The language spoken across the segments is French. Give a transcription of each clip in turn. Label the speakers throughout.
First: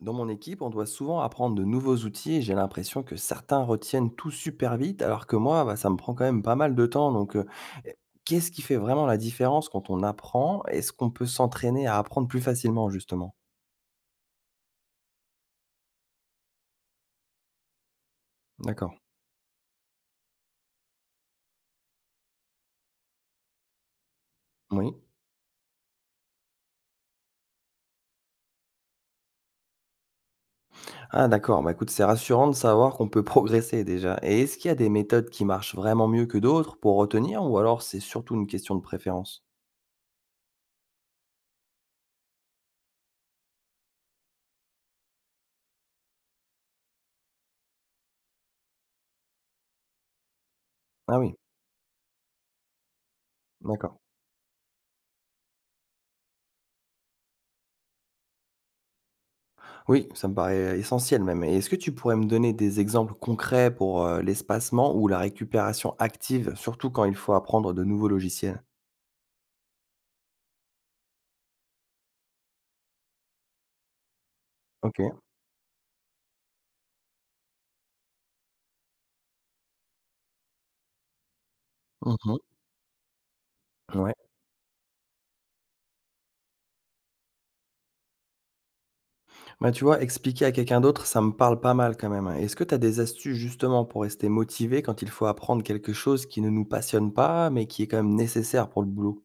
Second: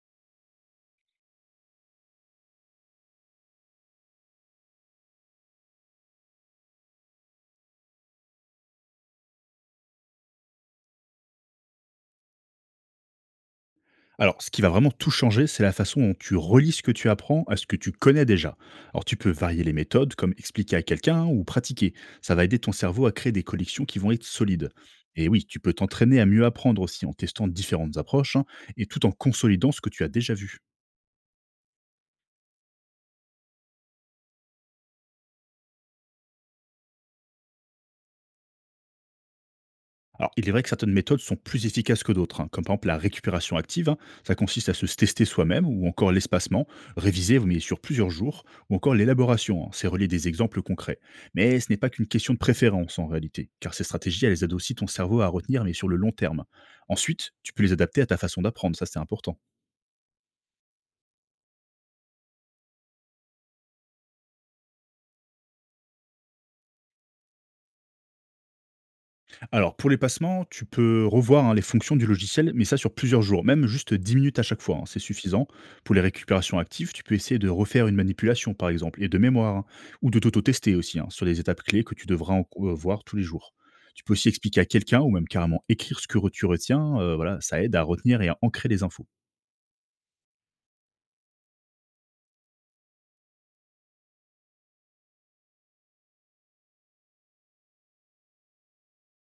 Speaker 1: Dans mon équipe, on doit souvent apprendre de nouveaux outils et j'ai l'impression que certains retiennent tout super vite, alors que moi, bah, ça me prend quand même pas mal de temps. Qu'est-ce qui fait vraiment la différence quand on apprend? Est-ce qu'on peut s'entraîner à apprendre plus facilement, justement?
Speaker 2: Alors, ce qui va vraiment tout changer, c'est la façon dont tu relis ce que tu apprends à ce que tu connais déjà.
Speaker 1: D'accord.
Speaker 2: Alors, tu peux varier les méthodes, comme expliquer à quelqu'un ou pratiquer. Ça va aider ton cerveau à créer des collections qui vont être solides.
Speaker 1: Oui.
Speaker 2: Et oui, tu peux t'entraîner à mieux apprendre aussi en testant différentes approches, hein, et tout en consolidant ce que tu as déjà vu.
Speaker 1: Ah, d'accord. Bah, écoute, c'est rassurant de savoir qu'on peut progresser déjà. Et est-ce qu'il y a des méthodes qui marchent vraiment mieux que d'autres pour retenir, ou alors c'est surtout une question de préférence?
Speaker 2: Alors, il est vrai que certaines méthodes sont plus efficaces que d'autres, hein, comme par exemple la récupération active, hein, ça consiste à se tester soi-même, ou encore l'espacement, réviser mais sur plusieurs jours, ou encore l'élaboration, hein, c'est relier des exemples concrets.
Speaker 1: Ah oui,
Speaker 2: Mais ce n'est pas qu'une question de préférence en réalité, car ces
Speaker 1: d'accord.
Speaker 2: stratégies, elles aident aussi ton cerveau à retenir, mais sur le long terme. Ensuite, tu peux les adapter à ta façon d'apprendre, ça c'est important.
Speaker 1: Oui, ça me paraît essentiel même. Et est-ce que tu pourrais me donner des exemples concrets pour l'espacement ou la récupération active, surtout quand il faut apprendre de nouveaux logiciels?
Speaker 2: Alors, pour les passements, tu peux revoir, hein, les fonctions du logiciel, mais ça sur plusieurs jours, même juste 10 minutes à chaque fois, hein, c'est
Speaker 1: Ok.
Speaker 2: suffisant. Pour les récupérations actives, tu peux essayer de refaire une manipulation, par exemple, et de mémoire, hein, ou de t'auto-tester aussi, hein, sur les étapes clés que tu devras
Speaker 1: Mhm.
Speaker 2: voir tous les jours. Tu peux
Speaker 1: Ouais.
Speaker 2: aussi expliquer à quelqu'un ou même carrément écrire ce que tu retiens. Voilà, ça aide à retenir et à ancrer les infos.
Speaker 1: Bah, tu vois, expliquer à quelqu'un d'autre, ça me parle pas mal quand même, hein. Est-ce que tu as des astuces justement pour rester motivé quand il faut apprendre quelque chose qui ne nous passionne pas, mais qui est quand même nécessaire pour le boulot?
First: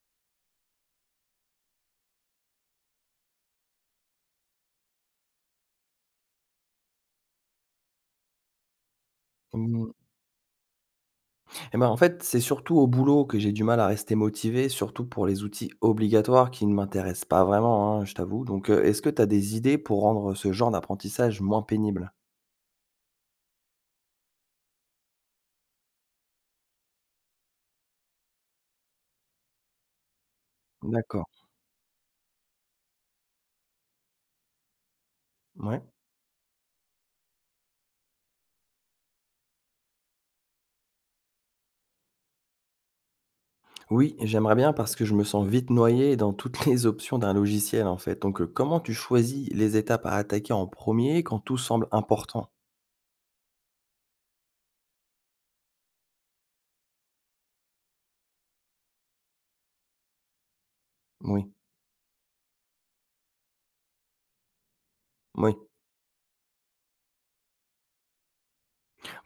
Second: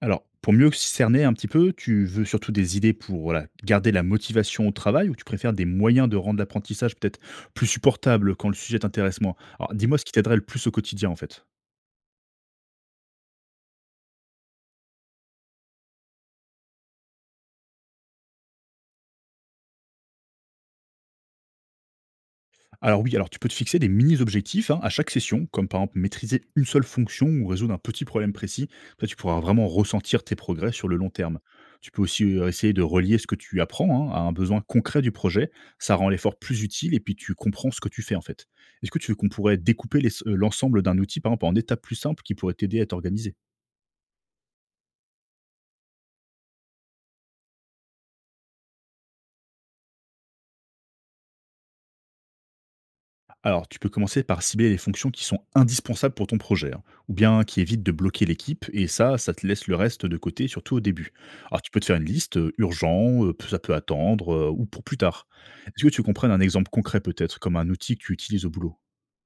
Speaker 2: Alors, pour mieux cerner un petit peu, tu veux surtout des idées pour, voilà, garder la motivation au travail, ou tu préfères des moyens de rendre l'apprentissage peut-être plus supportable quand le sujet t'intéresse moins? Alors, dis-moi ce qui t'aiderait le plus au quotidien en fait.
Speaker 1: Et ben, en fait, c'est surtout au boulot que j'ai du mal à rester motivé, surtout pour les outils obligatoires qui ne m'intéressent pas vraiment, hein, je t'avoue. Est-ce que tu as des idées pour rendre ce genre d'apprentissage moins pénible?
Speaker 2: Alors oui, alors tu peux te fixer des mini-objectifs, hein, à chaque session, comme par exemple maîtriser une seule fonction ou résoudre un petit problème précis. Ça, tu pourras vraiment ressentir tes progrès sur le long
Speaker 1: D'accord,
Speaker 2: terme. Tu peux aussi essayer de relier ce que tu apprends, hein, à un besoin concret du projet.
Speaker 1: ouais.
Speaker 2: Ça rend l'effort plus utile et puis tu comprends ce que tu fais en fait. Est-ce que tu veux qu'on pourrait découper l'ensemble d'un outil, par exemple, en étapes plus simples qui pourraient t'aider à t'organiser?
Speaker 1: Oui, j'aimerais bien parce que je me sens vite noyé dans toutes les options d'un logiciel, en fait. Comment tu choisis les étapes à attaquer en premier quand tout semble important?
Speaker 2: Alors, tu peux commencer par cibler les fonctions qui sont indispensables pour ton projet, hein, ou bien qui évitent de bloquer l'équipe, et ça te laisse le reste de côté, surtout au début.
Speaker 1: Oui,
Speaker 2: Alors, tu peux te faire une liste: urgent, ça peut attendre, ou pour plus tard.
Speaker 1: oui.
Speaker 2: Est-ce que tu comprends un exemple concret peut-être, comme un outil que tu utilises au boulot?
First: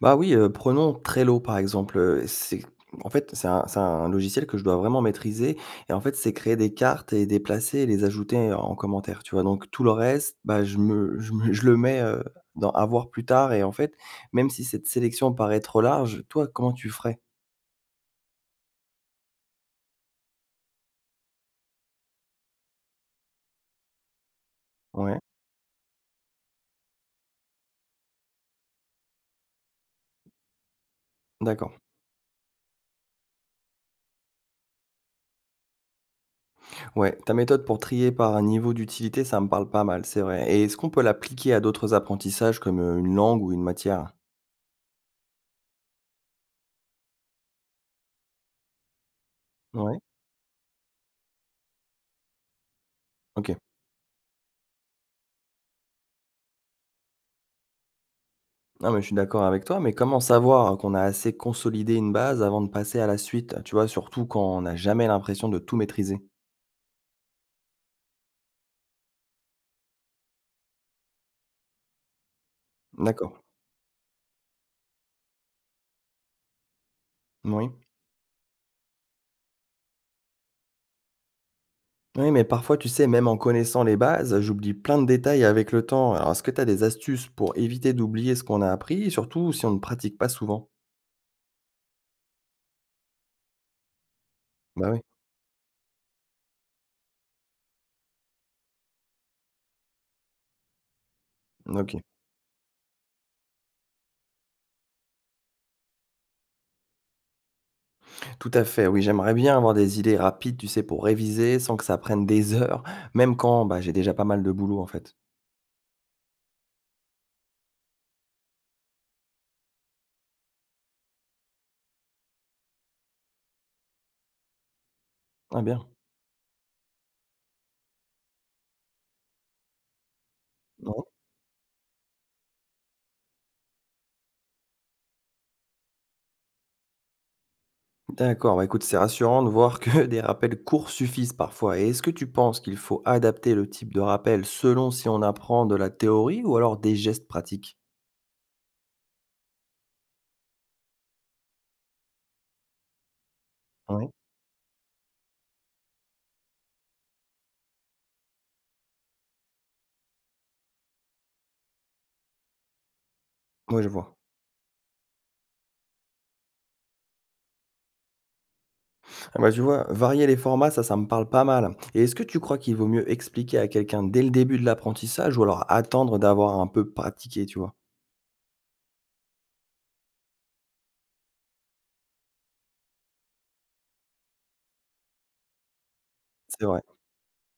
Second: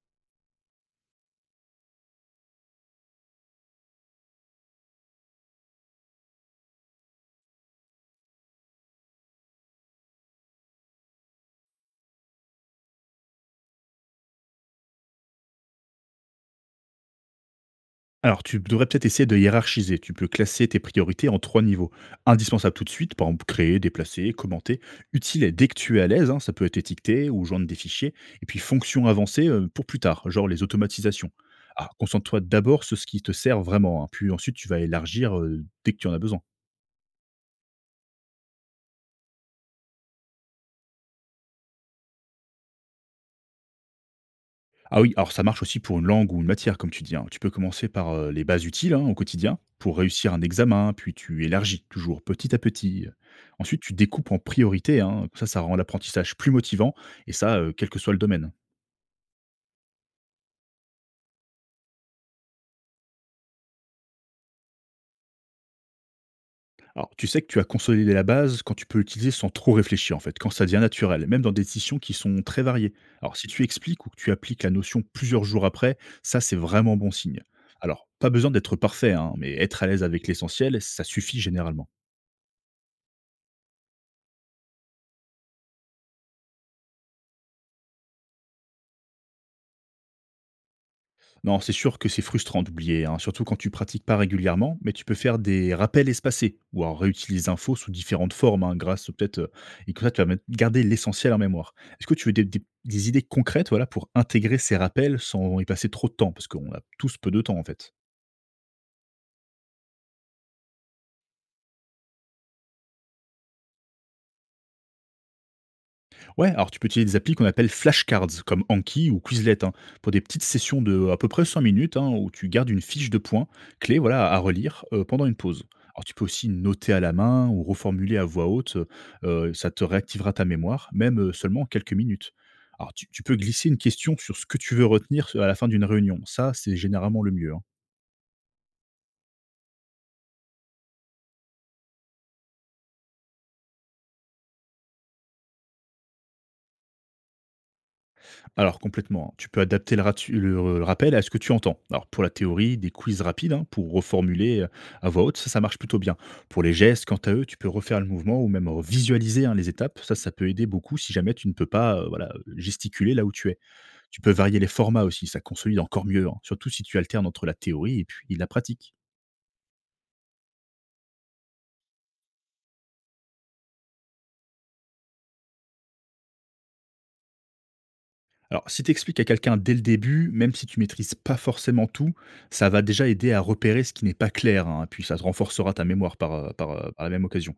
Speaker 1: Bah, oui, prenons Trello, par exemple, c'est en fait, c'est un logiciel que je dois vraiment maîtriser et en fait, c'est créer des cartes et déplacer, et les ajouter en commentaire, tu vois? Donc tout le reste, bah, je le mets, dans à voir plus tard. Et en fait, même si cette sélection paraît trop large, toi, comment tu ferais?
Speaker 2: Alors, tu devrais peut-être essayer de hiérarchiser. Tu peux classer tes priorités en 3 niveaux. Indispensable tout de suite, par exemple, créer, déplacer, commenter.
Speaker 1: Ouais,
Speaker 2: Utile dès que tu es à l'aise, hein, ça peut être étiqueté ou joindre des fichiers. Et puis, fonction avancée pour plus tard, genre les automatisations.
Speaker 1: d'accord.
Speaker 2: Alors, concentre-toi d'abord sur ce qui te sert vraiment, hein, puis ensuite, tu vas élargir dès que tu en as besoin.
Speaker 1: Ouais, ta méthode pour trier par un niveau d'utilité, ça me parle pas mal, c'est vrai. Et est-ce qu'on peut l'appliquer à d'autres apprentissages comme, une langue ou une matière?
Speaker 2: Ah oui, alors ça marche aussi pour une langue ou une matière, comme tu dis, hein. Tu peux commencer par les bases utiles, hein, au quotidien pour
Speaker 1: Ouais,
Speaker 2: réussir un examen, puis tu élargis toujours petit à petit.
Speaker 1: OK.
Speaker 2: Ensuite, tu découpes en priorité, hein. Ça rend l'apprentissage plus motivant, et ça, quel que soit le domaine.
Speaker 1: Non, mais je suis d'accord avec toi, mais comment savoir qu'on a assez consolidé une base avant de passer à la suite, tu vois? Surtout quand on n'a jamais l'impression de tout maîtriser.
Speaker 2: Alors, tu sais que tu as consolidé la base quand tu peux l'utiliser sans trop réfléchir, en fait, quand ça devient naturel, même dans des décisions qui sont très variées. Alors,
Speaker 1: D'accord.
Speaker 2: si tu expliques ou que tu appliques la notion plusieurs jours après, ça, c'est vraiment bon signe.
Speaker 1: Oui.
Speaker 2: Alors, pas besoin d'être parfait, hein, mais être à l'aise avec l'essentiel, ça suffit généralement.
Speaker 1: Oui, mais parfois, tu sais, même en connaissant les bases, j'oublie plein de détails avec le temps. Alors, est-ce que tu as des astuces pour éviter d'oublier ce qu'on a appris, et surtout si on ne pratique pas souvent?
Speaker 2: Non, c'est sûr que c'est frustrant d'oublier, hein, surtout quand tu pratiques pas régulièrement,
Speaker 1: Bah,
Speaker 2: mais
Speaker 1: oui,
Speaker 2: tu peux faire des rappels espacés ou alors réutiliser l'info sous différentes formes, hein, grâce au- peut-être et comme ça tu vas garder l'essentiel en mémoire.
Speaker 1: OK.
Speaker 2: Est-ce que tu veux des idées concrètes, voilà, pour intégrer ces rappels sans y passer trop de temps, parce qu'on a tous peu de temps en fait.
Speaker 1: Tout à fait, oui, j'aimerais bien avoir des idées rapides, tu sais, pour réviser sans que ça prenne des heures, même quand, bah, j'ai déjà pas mal de boulot, en fait.
Speaker 2: Ouais, alors tu peux utiliser des applis qu'on appelle flashcards, comme Anki ou Quizlet, hein, pour des petites sessions de à peu près 5 minutes, hein, où tu gardes une fiche de points clés, voilà, à relire pendant une
Speaker 1: Ah,
Speaker 2: pause.
Speaker 1: bien.
Speaker 2: Alors tu peux aussi noter à la main ou reformuler à voix haute, ça te réactivera ta mémoire,
Speaker 1: Ouais.
Speaker 2: même seulement quelques minutes. Alors tu peux glisser une question sur ce que tu veux retenir à la fin d'une réunion, ça c'est généralement le mieux, hein.
Speaker 1: D'accord, bah, écoute, c'est rassurant de voir que des rappels courts suffisent parfois. Et est-ce que tu penses qu'il faut adapter le type de rappel selon si on apprend de la théorie ou alors des gestes pratiques?
Speaker 2: Alors complètement, hein. Tu peux adapter le ratu le rappel à ce que tu entends. Alors pour la théorie, des quiz rapides, hein, pour
Speaker 1: Oui.
Speaker 2: reformuler à voix haute, ça marche plutôt bien. Pour les gestes, quant à eux, tu peux refaire le mouvement ou même, visualiser, hein, les étapes. Ça peut aider beaucoup si jamais tu ne peux pas, voilà, gesticuler là où tu es.
Speaker 1: Oui, je vois.
Speaker 2: Tu peux varier les formats aussi, ça consolide encore mieux, hein, surtout si tu alternes entre la théorie et puis la pratique.
Speaker 1: Ah bah, tu vois, varier les formats, ça me parle pas mal. Et est-ce que tu crois qu'il vaut mieux expliquer à quelqu'un dès le début de l'apprentissage, ou alors attendre d'avoir un peu pratiqué, tu vois?
Speaker 2: Alors si tu expliques à quelqu'un dès le début, même si tu maîtrises pas forcément tout, ça va déjà aider à repérer ce qui n'est pas clair, hein, puis ça te renforcera ta mémoire
Speaker 1: C'est vrai.
Speaker 2: par la même occasion.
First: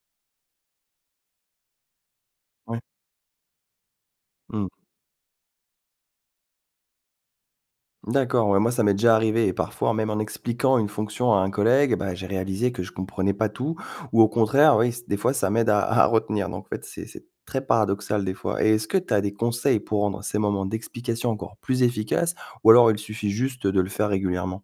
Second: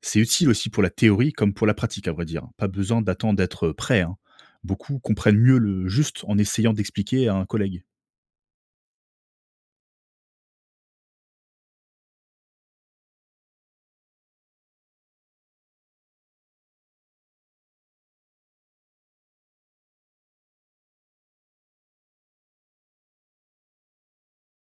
Speaker 2: C'est utile aussi pour la théorie comme pour la pratique, à vrai dire. Pas
Speaker 1: Ouais.
Speaker 2: besoin d'attendre d'être prêt, hein. Beaucoup comprennent mieux le juste en essayant d'expliquer à un collègue.
Speaker 1: D'accord, ouais, moi ça m'est déjà arrivé, et parfois même en expliquant une fonction à un collègue, bah, j'ai réalisé que je comprenais pas tout, ou au contraire, oui, des fois ça m'aide à, à retenir. Donc en fait, c'est très paradoxal des fois. Et est-ce que tu as des conseils pour rendre ces moments d'explication encore plus efficaces, ou alors il suffit juste de le faire régulièrement?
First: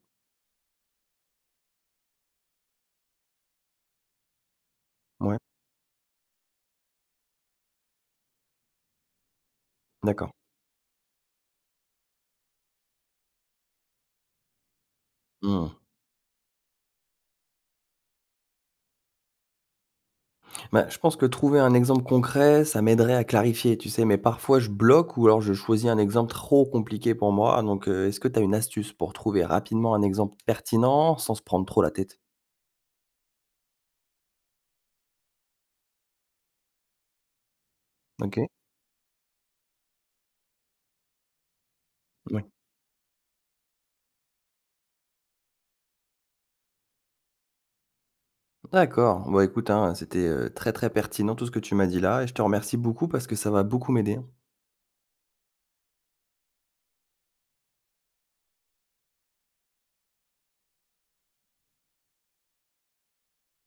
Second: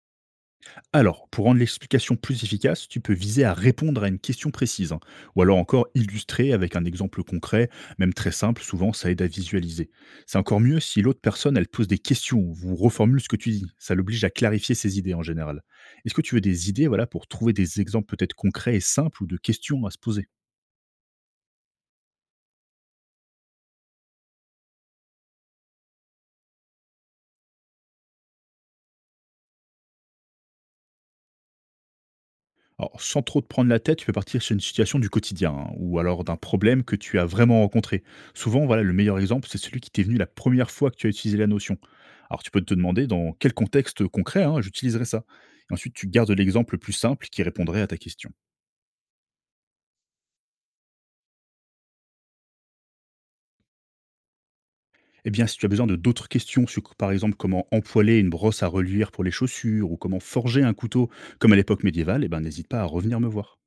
Speaker 2: Alors, pour rendre l'explication plus efficace, tu peux viser à répondre à une question précise, hein,
Speaker 1: Ouais,
Speaker 2: ou alors encore illustrer avec un exemple concret, même très simple, souvent ça aide à visualiser.
Speaker 1: d'accord.
Speaker 2: C'est encore mieux si l'autre personne, elle pose des questions, ou vous reformule ce que tu dis, ça l'oblige à clarifier ses idées en général.
Speaker 1: Hmm.
Speaker 2: Est-ce que tu veux des idées, voilà, pour trouver des exemples peut-être concrets et simples ou de questions à se poser?
Speaker 1: Bah, je pense que trouver un exemple concret, ça m'aiderait à clarifier, tu sais, mais parfois je bloque ou alors je choisis un exemple trop compliqué pour moi. Est-ce que tu as une astuce pour trouver rapidement un exemple pertinent sans se prendre trop la tête?
Speaker 2: Alors, sans trop te prendre la tête, tu peux partir sur une situation du quotidien, hein, ou alors d'un problème que tu as vraiment rencontré.
Speaker 1: OK.
Speaker 2: Souvent, voilà, le meilleur exemple, c'est celui qui t'est venu la première fois que tu as utilisé la notion. Alors,
Speaker 1: Oui.
Speaker 2: tu peux te demander dans quel contexte concret, hein, j'utiliserai ça. Et ensuite, tu gardes l'exemple le plus simple qui répondrait à ta question.
Speaker 1: D'accord. Bon, écoute, hein, c'était, très, très pertinent tout ce que tu m'as dit là, et je te remercie beaucoup parce que ça va beaucoup m'aider.
Speaker 2: Eh bien, si tu as besoin de d'autres questions sur, par exemple, comment empoiler une brosse à reluire pour les chaussures ou comment forger un couteau comme à l'époque médiévale, eh ben, n'hésite pas à revenir me voir.